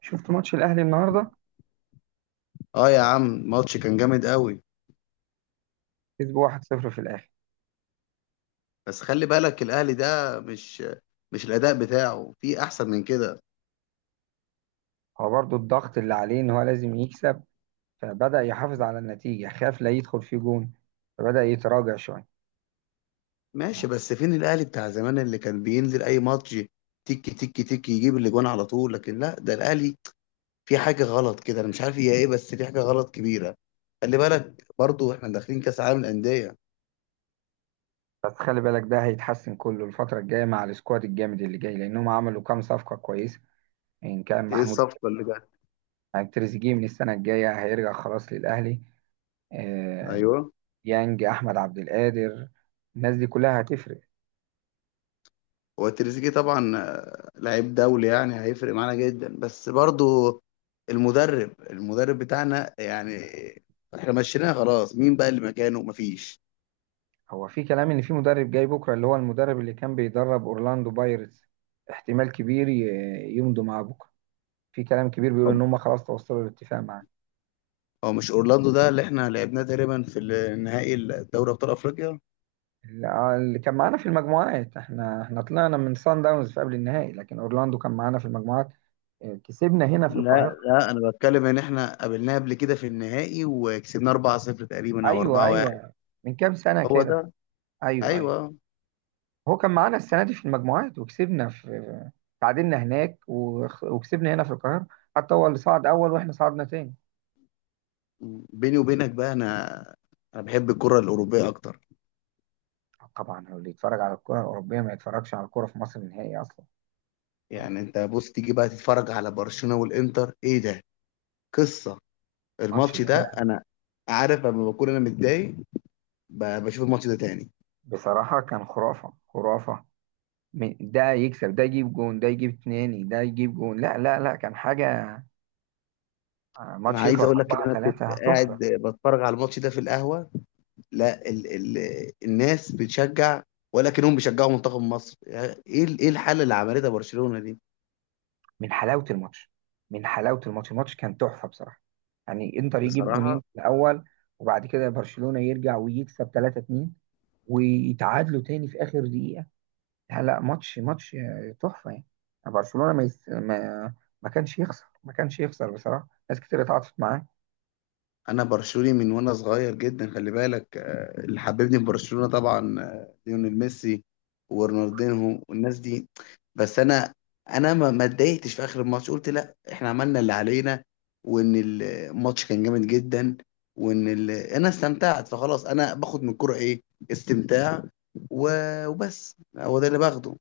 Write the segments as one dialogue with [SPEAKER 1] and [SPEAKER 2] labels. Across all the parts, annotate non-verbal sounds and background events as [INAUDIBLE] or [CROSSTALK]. [SPEAKER 1] شفت ماتش الاهلي النهارده.
[SPEAKER 2] اه يا عم، الماتش كان جامد قوي.
[SPEAKER 1] كسب 1-0 في الاخر.
[SPEAKER 2] بس خلي بالك الاهلي ده مش الاداء بتاعه في احسن من كده.
[SPEAKER 1] هو برضو الضغط اللي عليه ان هو لازم يكسب، فبدأ يحافظ على النتيجة، خاف لا يدخل فيه جون، فبدأ يتراجع شوية.
[SPEAKER 2] ماشي، بس فين الاهلي بتاع زمان اللي كان بينزل اي ماتش تيكي تيكي تيكي يجيب الاجوان على طول؟ لكن لا، ده الاهلي في حاجه غلط كده. انا مش عارف هي ايه، بس في حاجه غلط كبيره. خلي بالك برضو احنا داخلين كاس عالم الانديه.
[SPEAKER 1] بس خلي بالك ده هيتحسن كله الفترة الجاية مع السكواد الجامد اللي جاي، لأنهم عملوا كام صفقة كويسة. إن كان
[SPEAKER 2] ايه
[SPEAKER 1] محمود.
[SPEAKER 2] الصفقه اللي جت؟
[SPEAKER 1] يعني تريزيجيه من السنة الجاية هيرجع خلاص للأهلي. آه،
[SPEAKER 2] ايوه،
[SPEAKER 1] يانج أحمد عبد القادر، الناس دي كلها هتفرق.
[SPEAKER 2] هو تريزيجيه طبعا لعيب دولي، يعني هيفرق معانا جدا. بس برضو المدرب بتاعنا يعني احنا مشيناه خلاص، مين بقى اللي مكانه؟ مفيش.
[SPEAKER 1] هو في كلام ان في مدرب جاي بكره، اللي هو المدرب اللي كان بيدرب اورلاندو بايرتس. احتمال كبير يمضوا معاه بكره. في كلام كبير بيقول ان
[SPEAKER 2] طب
[SPEAKER 1] هم خلاص توصلوا لاتفاق معاه.
[SPEAKER 2] هو مش اورلاندو ده اللي احنا لعبناه تقريبا في النهائي الدوري ابطال افريقيا؟
[SPEAKER 1] اللي كان معانا في المجموعات، احنا طلعنا من سان داونز في قبل النهائي، لكن اورلاندو كان معانا في المجموعات. اه، كسبنا هنا في
[SPEAKER 2] لا
[SPEAKER 1] القاهره.
[SPEAKER 2] لا، انا بتكلم ان احنا قابلناه قبل كده في النهائي وكسبناه 4-0 تقريبا او
[SPEAKER 1] ايوه،
[SPEAKER 2] 4-1.
[SPEAKER 1] ايوه. من كام سنه
[SPEAKER 2] هو
[SPEAKER 1] كده.
[SPEAKER 2] ده.
[SPEAKER 1] ايوه، ايوه.
[SPEAKER 2] ايوه.
[SPEAKER 1] هو كان معانا السنه دي في المجموعات، وكسبنا في. تعادلنا هناك، وكسبنا هنا في القاهره. حتى هو اللي صعد اول واحنا صعدنا تاني.
[SPEAKER 2] بيني وبينك بقى، انا انا بحب الكرة الاوروبية اكتر.
[SPEAKER 1] طبعا هو اللي يتفرج على الكرة الأوروبية ما يتفرجش على الكرة في مصر نهائي أصلا. يعني
[SPEAKER 2] يعني انت بص، تيجي بقى تتفرج على برشلونة والانتر، ايه ده؟ قصة.
[SPEAKER 1] الماتش
[SPEAKER 2] الماتش ده
[SPEAKER 1] ده
[SPEAKER 2] انا عارف لما بكون انا متضايق بشوف الماتش ده تاني.
[SPEAKER 1] بصراحة كان خرافة خرافة. ده يكسب ده يجيب جون ده يجيب اتنين ده يجيب جون، لا، لا، لا، كان حاجة.
[SPEAKER 2] انا
[SPEAKER 1] ماتش
[SPEAKER 2] عايز
[SPEAKER 1] يخلص
[SPEAKER 2] اقول لك ان
[SPEAKER 1] أربعة
[SPEAKER 2] انا كنت
[SPEAKER 1] تلاتة
[SPEAKER 2] قاعد
[SPEAKER 1] تحفة.
[SPEAKER 2] بتفرج على الماتش ده في القهوة. لا ال ال الناس بتشجع، ولكنهم بيشجعوا منتخب مصر. يعني ايه ايه الحالة اللي عملتها برشلونة دي؟
[SPEAKER 1] من حلاوة الماتش من حلاوة الماتش. الماتش كان تحفة بصراحة. يعني إنتر يجيب جونين
[SPEAKER 2] بصراحة
[SPEAKER 1] في الأول، وبعد كده برشلونة يرجع ويكسب 3-2، ويتعادلوا تاني في آخر دقيقة. لا، ماتش ماتش تحفة يعني. برشلونة ما ما كانش يخسر، ما كانش يخسر بصراحة. ناس كتير اتعاطفت معاه.
[SPEAKER 2] انا برشلوني من وانا صغير جدا. خلي بالك اللي حببني في برشلونة طبعا ليونيل ميسي ورونالدينهو والناس دي. بس انا انا ما اتضايقتش في اخر الماتش. قلت لا، احنا عملنا اللي علينا، وان الماتش كان جامد جدا، وان انا استمتعت. فخلاص، انا باخد من الكوره ايه؟ استمتاع و... وبس، هو ده اللي باخده.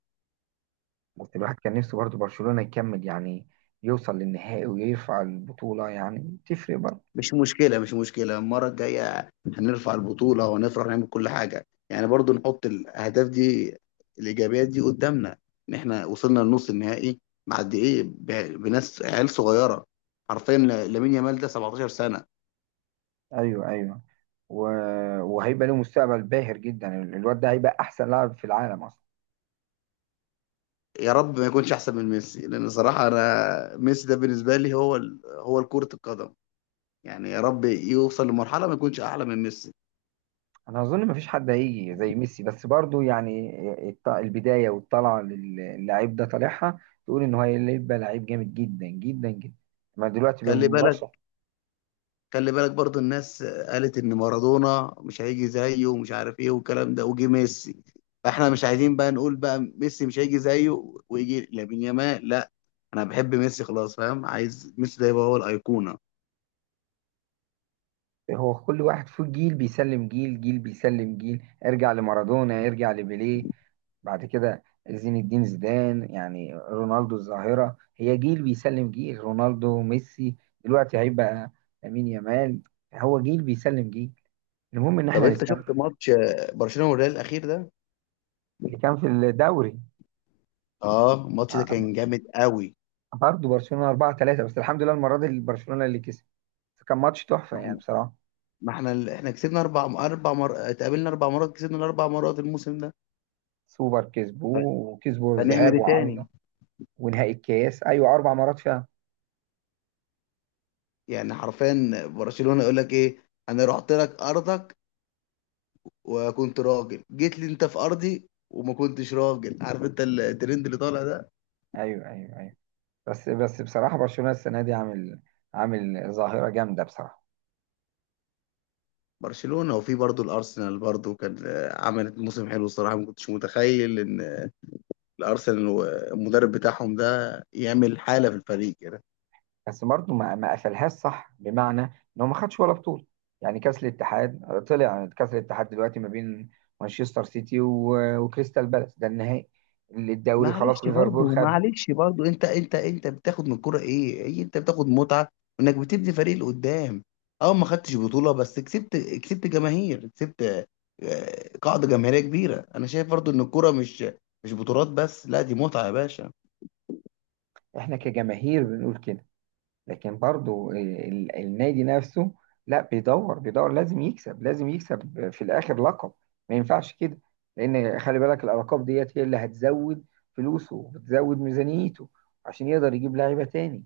[SPEAKER 1] بس الواحد كان نفسه برضه برشلونة يكمل، يعني يوصل للنهائي ويرفع البطولة، يعني تفرق برضه.
[SPEAKER 2] مش مشكلة، مش مشكلة، المرة الجاية هنرفع البطولة وهنفرح نعمل كل حاجة. يعني برضو نحط الأهداف دي، الإيجابيات دي قدامنا، إن إحنا وصلنا لنص النهائي مع قد إيه بناس عيال صغيرة. حرفيا لامين يامال ده 17 سنة.
[SPEAKER 1] ايوه، ايوه. و... وهيبقى له مستقبل باهر جدا، الواد ده هيبقى احسن لاعب في العالم اصلا.
[SPEAKER 2] يا رب ما يكونش أحسن من ميسي، لأن صراحة أنا ميسي ده بالنسبة لي هو هو كرة القدم. يعني يا رب يوصل لمرحلة ما يكونش أعلى من ميسي.
[SPEAKER 1] انا اظن ما فيش حد هيجي زي ميسي، بس برضه يعني البداية والطلعة للاعب ده طالعها تقول ان هو هيبقى لعيب جامد جدا جدا جدا. ما دلوقتي
[SPEAKER 2] خلي بالك،
[SPEAKER 1] بمرشح.
[SPEAKER 2] خلي بالك برضو الناس قالت ان مارادونا مش هيجي زيه ومش عارف ايه والكلام ده، وجه ميسي. فاحنا مش عايزين بقى نقول بقى ميسي مش هيجي زيه ويجي لامين يامال. لا، انا بحب ميسي خلاص، فاهم؟ عايز ميسي ده يبقى هو الايقونه.
[SPEAKER 1] هو كل واحد فيه جيل بيسلم جيل، جيل بيسلم جيل، ارجع لمارادونا، ارجع لبيليه. بعد كده زين الدين زيدان، يعني رونالدو الظاهرة، هي جيل بيسلم جيل، رونالدو، ميسي. دلوقتي هيبقى لامين يامال. هو جيل بيسلم جيل. المهم ان
[SPEAKER 2] طب
[SPEAKER 1] احنا
[SPEAKER 2] انت
[SPEAKER 1] نستمتع.
[SPEAKER 2] شفت ماتش برشلونه والريال الاخير ده؟
[SPEAKER 1] اللي كان في الدوري.
[SPEAKER 2] اه، الماتش ده
[SPEAKER 1] ع-
[SPEAKER 2] كان جامد قوي.
[SPEAKER 1] برضه برشلونة 4-3، بس الحمد لله المرة دي برشلونة اللي كسب. بس كان ماتش تحفة
[SPEAKER 2] ما
[SPEAKER 1] يعني
[SPEAKER 2] احنا
[SPEAKER 1] بصراحة.
[SPEAKER 2] ما احنا احنا كسبنا اتقابلنا اربع مرات، كسبنا الاربع مرات الموسم ده.
[SPEAKER 1] سوبر
[SPEAKER 2] ف-
[SPEAKER 1] كسبوه وكسبوا
[SPEAKER 2] فنعمل
[SPEAKER 1] الذهاب
[SPEAKER 2] ايه تاني؟
[SPEAKER 1] وعودة. ونهائي الكاس، ايوه، 4 مرات فيها.
[SPEAKER 2] يعني حرفيا برشلونه يقول لك ايه؟ انا رحت لك ارضك وكنت راجل، جيت لي انت في ارضي وما كنتش راجل. عارف انت الترند اللي طالع ده؟
[SPEAKER 1] ايوه، ايوه، ايوه. بس بس بصراحه، برشلونه السنه دي عامل عامل ظاهره جامده بصراحه.
[SPEAKER 2] برشلونة، وفي برضه الارسنال برضه كان عملت موسم حلو الصراحة. ما كنتش متخيل ان الارسنال والمدرب بتاعهم ده يعمل حالة في الفريق.
[SPEAKER 1] بس برضه ما قفلهاش صح، بمعنى ان هو ما خدش ولا بطوله. يعني كاس الاتحاد طلع. كاس الاتحاد دلوقتي ما بين مانشستر سيتي وكريستال بالاس، ده النهائي. الدوري خلاص،
[SPEAKER 2] معلش
[SPEAKER 1] ليفربول
[SPEAKER 2] برضه،
[SPEAKER 1] خده.
[SPEAKER 2] معلش برضه، انت بتاخد من الكوره ايه؟ ايه انت بتاخد؟ متعه انك بتبني فريق اللي قدام. اه ما خدتش بطوله، بس كسبت، كسبت جماهير، كسبت قاعده جماهيريه كبيره. انا شايف برضه ان الكوره مش بطولات بس، لا، دي متعه يا باشا.
[SPEAKER 1] احنا كجماهير بنقول كده، لكن برضو النادي نفسه، لا، بيدور بيدور، لازم يكسب، لازم يكسب في الاخر لقب. ما ينفعش كده، لان خلي بالك الالقاب ديت هي اللي هتزود فلوسه وتزود ميزانيته، عشان يقدر يجيب لعيبه تاني.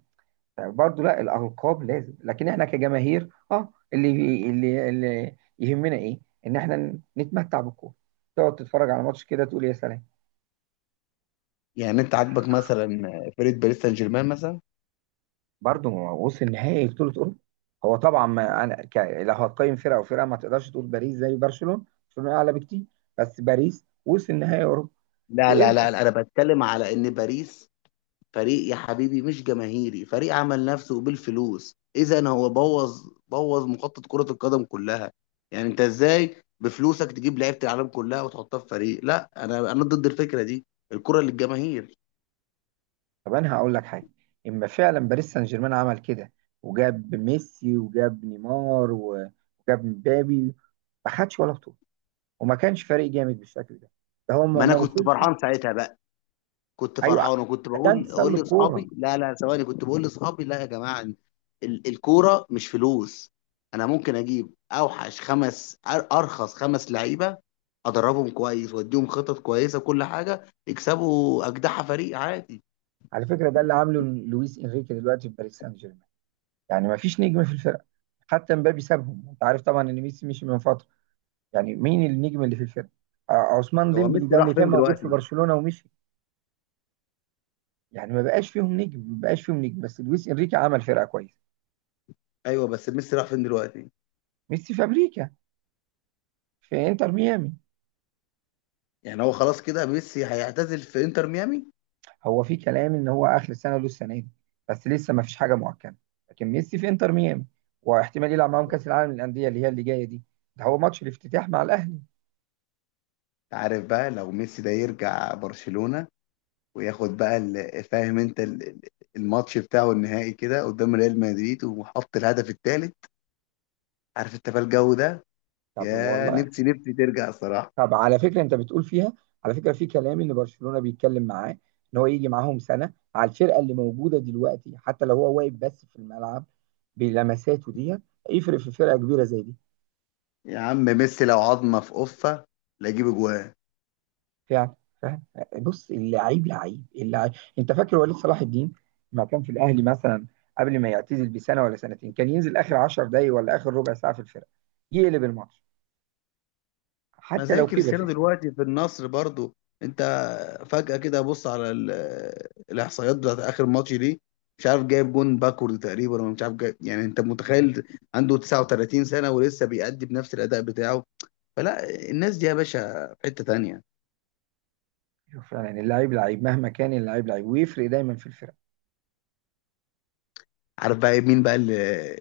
[SPEAKER 1] فبرضو لا، الالقاب لازم، لكن احنا كجماهير اللي يهمنا ايه، ان احنا نتمتع بالكوره. تقعد تتفرج على ماتش كده، تقول يا سلام.
[SPEAKER 2] يعني انت عاجبك مثلا فريق باريس سان جيرمان مثلا؟
[SPEAKER 1] برضه ما هو وصل نهائي بطولة أوروبا. هو طبعا ما أنا لو هتقيم فرقة وفرقة ما تقدرش تقول باريس زي برشلونة، برشلونة أعلى بكتير. بس باريس وصل نهائي أوروبا.
[SPEAKER 2] لا لا
[SPEAKER 1] وإنتر.
[SPEAKER 2] لا لا، انا بتكلم على ان باريس فريق يا حبيبي مش جماهيري، فريق عمل نفسه بالفلوس. اذا هو بوظ، بوظ مخطط كرة القدم كلها. يعني انت ازاي بفلوسك تجيب لعيبة العالم كلها وتحطها في فريق؟ لا انا، انا ضد الفكرة دي. الكرة للجماهير.
[SPEAKER 1] طب أنا هقول لك حاجة. إما فعلا باريس سان جيرمان عمل كده، وجاب ميسي وجاب نيمار وجاب مبابي، ما خدش ولا بطولة، وما كانش فريق جامد بالشكل ده. ده هو ما
[SPEAKER 2] ما انا
[SPEAKER 1] ما
[SPEAKER 2] كنت
[SPEAKER 1] وصلش.
[SPEAKER 2] فرحان ساعتها بقى. كنت
[SPEAKER 1] أيوه،
[SPEAKER 2] فرحان وكنت
[SPEAKER 1] ده
[SPEAKER 2] بقول
[SPEAKER 1] انتصار
[SPEAKER 2] اقول
[SPEAKER 1] للكورة.
[SPEAKER 2] لاصحابي لا لا، ثواني، كنت بقول لاصحابي لا يا جماعه، الكوره مش فلوس. انا ممكن اجيب اوحش خمس ارخص خمس لعيبه، ادربهم كويس واديهم خطط كويسه وكل حاجه، يكسبوا اجدع فريق عادي.
[SPEAKER 1] على فكرة ده اللي عامله لويس إنريكي دلوقتي في باريس سان جيرمان. يعني ما فيش نجم في الفرقة. حتى مبابي سابهم. انت عارف طبعا ان ميسي مشي من فتره. يعني مين النجم اللي في الفرقه؟ عثمان
[SPEAKER 2] هو
[SPEAKER 1] ديمبلي
[SPEAKER 2] ميسي
[SPEAKER 1] ده اللي
[SPEAKER 2] راح
[SPEAKER 1] كان
[SPEAKER 2] فين
[SPEAKER 1] موجود في
[SPEAKER 2] دلوقتي؟
[SPEAKER 1] برشلونه ومشي. يعني ما بقاش فيهم نجم، ما بقاش فيهم نجم، بس لويس انريكي عمل فرقه كويسه.
[SPEAKER 2] ايوه، بس ميسي راح فين دلوقتي؟
[SPEAKER 1] ميسي في امريكا، في انتر ميامي.
[SPEAKER 2] يعني هو خلاص كده ميسي هيعتزل في انتر ميامي؟
[SPEAKER 1] هو في كلام ان هو اخر السنه له السنه دي، بس لسه ما فيش حاجه مؤكده. لكن ميسي في انتر ميامي، واحتمال يلعب معاهم كاس العالم للانديه اللي هي اللي جايه دي. ده هو ماتش الافتتاح مع الاهلي.
[SPEAKER 2] عارف بقى، لو ميسي ده يرجع برشلونه وياخد بقى فاهم انت الماتش بتاعه النهائي كده قدام ريال مدريد وحط الهدف الثالث، عارف انت بقى الجو ده؟
[SPEAKER 1] طب
[SPEAKER 2] يا
[SPEAKER 1] والله.
[SPEAKER 2] نفسي، نفسي ترجع صراحة.
[SPEAKER 1] طب على فكره انت بتقول فيها. على فكره، في كلام ان برشلونه بيتكلم معاه ان هو يجي معاهم سنه على الفرقه اللي موجوده دلوقتي، حتى لو هو واقف بس في الملعب، بلمساته دي يفرق في فرقه كبيره زي دي.
[SPEAKER 2] يا عم ميسي لو عظمة في قفة لا يجيب اجوان.
[SPEAKER 1] فعلا، فعلا. بص، اللعيب لعيب، اللعيب. انت فاكر وليد صلاح الدين لما كان في الاهلي مثلا، قبل ما يعتزل بسنه ولا سنتين، كان ينزل اخر 10 دقايق ولا اخر ربع ساعه في الفرقه يقلب الماتش،
[SPEAKER 2] ما
[SPEAKER 1] حتى
[SPEAKER 2] زي
[SPEAKER 1] لو كبر في
[SPEAKER 2] كريستيانو
[SPEAKER 1] السن.
[SPEAKER 2] دلوقتي في النصر برضو. انت فجأة كده بص على الاحصائيات بتاعت اخر ماتش دي. مش عارف جايب جون باكورد تقريبا، ولا مش عارف جايب، يعني انت متخيل؟ عنده 39 سنة ولسه بيأدي بنفس الأداء بتاعه. فلا، الناس دي يا باشا في حتة تانية.
[SPEAKER 1] أيوة، فعلا اللعيب لعيب مهما كان، اللعيب لعيب ويفرق دايما في
[SPEAKER 2] عارف بقى إيه؟ مين بقى اللي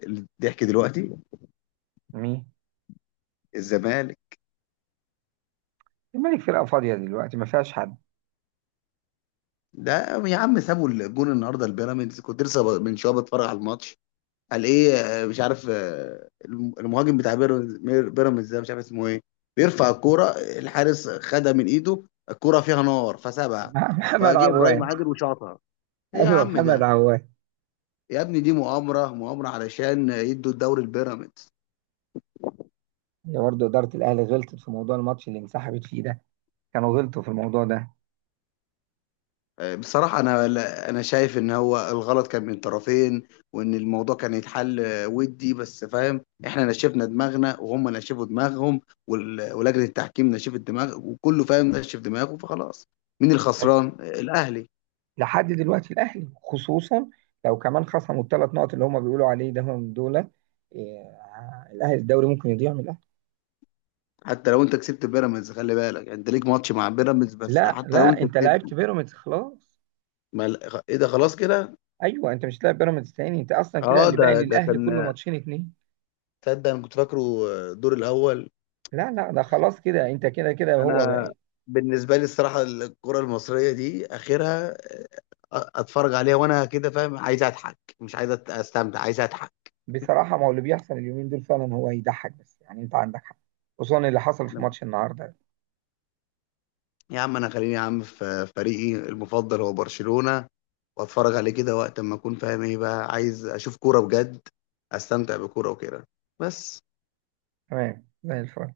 [SPEAKER 2] اللي الضحك دلوقتي؟
[SPEAKER 1] الفرقه.
[SPEAKER 2] الزمالك.
[SPEAKER 1] الملك فرقة فاضية دلوقتي، ما فيهاش حد.
[SPEAKER 2] ده يا عم سابوا الجون النهارده البيراميدز. كنت لسه من شويه بتفرج على الماتش. قال ايه؟ مش عارف المهاجم بتاع بيراميدز، بيراميدز ده مش عارف اسمه ايه، بيرفع الكوره، الحارس خدها من ايده، الكوره فيها نار
[SPEAKER 1] [LAUGHS]
[SPEAKER 2] فسابها،
[SPEAKER 1] محمد
[SPEAKER 2] فجه ابراهيم
[SPEAKER 1] عوان.
[SPEAKER 2] عادل وشاطها. ايه يا
[SPEAKER 1] ايوه،
[SPEAKER 2] عم
[SPEAKER 1] محمد
[SPEAKER 2] ده؟
[SPEAKER 1] عوان.
[SPEAKER 2] يا ابني دي مؤامره، مؤامره علشان يدوا الدوري البيراميدز.
[SPEAKER 1] هي برضه إدارة الأهلي غلطت في موضوع الماتش اللي انسحبت فيه ده. كانوا غلطوا في الموضوع ده.
[SPEAKER 2] بصراحة أنا أنا شايف إن هو الغلط كان من الطرفين، وإن الموضوع كان يتحل ودي بس، فاهم؟ إحنا نشفنا دماغنا وهم نشفوا دماغهم، ولجنة التحكيم نشفت دماغ، وكله فاهم نشف دماغه، فخلاص. مين
[SPEAKER 1] بس
[SPEAKER 2] الخسران؟ الأهلي.
[SPEAKER 1] لحد دلوقتي الأهلي خصوصا، لو كمان خصموا الثلاث نقط اللي هم بيقولوا عليه ده، هم دول إيه، الأهلي الدوري ممكن يضيع من الأهلي.
[SPEAKER 2] حتى لو أنت كسبت بيراميدز، خلي بالك يعني، أنت ليك ماتش مع بيراميدز بس،
[SPEAKER 1] لا،
[SPEAKER 2] حتى لو
[SPEAKER 1] لا،
[SPEAKER 2] أنت
[SPEAKER 1] أنت
[SPEAKER 2] كسبت.
[SPEAKER 1] لعبت بيراميدز خلاص.
[SPEAKER 2] ما إيه ده، خلاص كده؟
[SPEAKER 1] أيوه، أنت مش هتلاعب بيراميدز تاني، أنت أصلا كده
[SPEAKER 2] أه،
[SPEAKER 1] اللي باقي
[SPEAKER 2] ده
[SPEAKER 1] للأهلي كله
[SPEAKER 2] كان،
[SPEAKER 1] ماتشين اتنين.
[SPEAKER 2] تصدق أنا كنت فاكره الدور الأول.
[SPEAKER 1] لا، لا، ده خلاص كده، أنت كده كده هو
[SPEAKER 2] انا
[SPEAKER 1] بقى.
[SPEAKER 2] بالنسبه لي الصراحه، الكره المصريه دي اخرها اتفرج عليها وانا كده، فاهم؟ عايز اضحك، مش عايز استمتع، عايز اضحك.
[SPEAKER 1] بصراحة، ما هو اللي بيحصل اليومين دول فعلا هو يضحك، بس يعني انت عندك حق، خصوصا اللي حصل في
[SPEAKER 2] أنا
[SPEAKER 1] ماتش النهاردة.
[SPEAKER 2] يا عم، انا خليني يا عم في فريقي المفضل هو برشلونه، واتفرج عليه كده وقت ما اكون فاهم، ايه بقى؟ عايز اشوف كوره بجد، استمتع بكوره وكده، بس.
[SPEAKER 1] تمام زي الفل.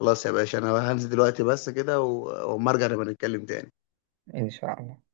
[SPEAKER 2] خلاص يا باشا، انا هنزل دلوقتي بس كده، واما ارجع نبقى نتكلم تاني.
[SPEAKER 1] ان شاء الله.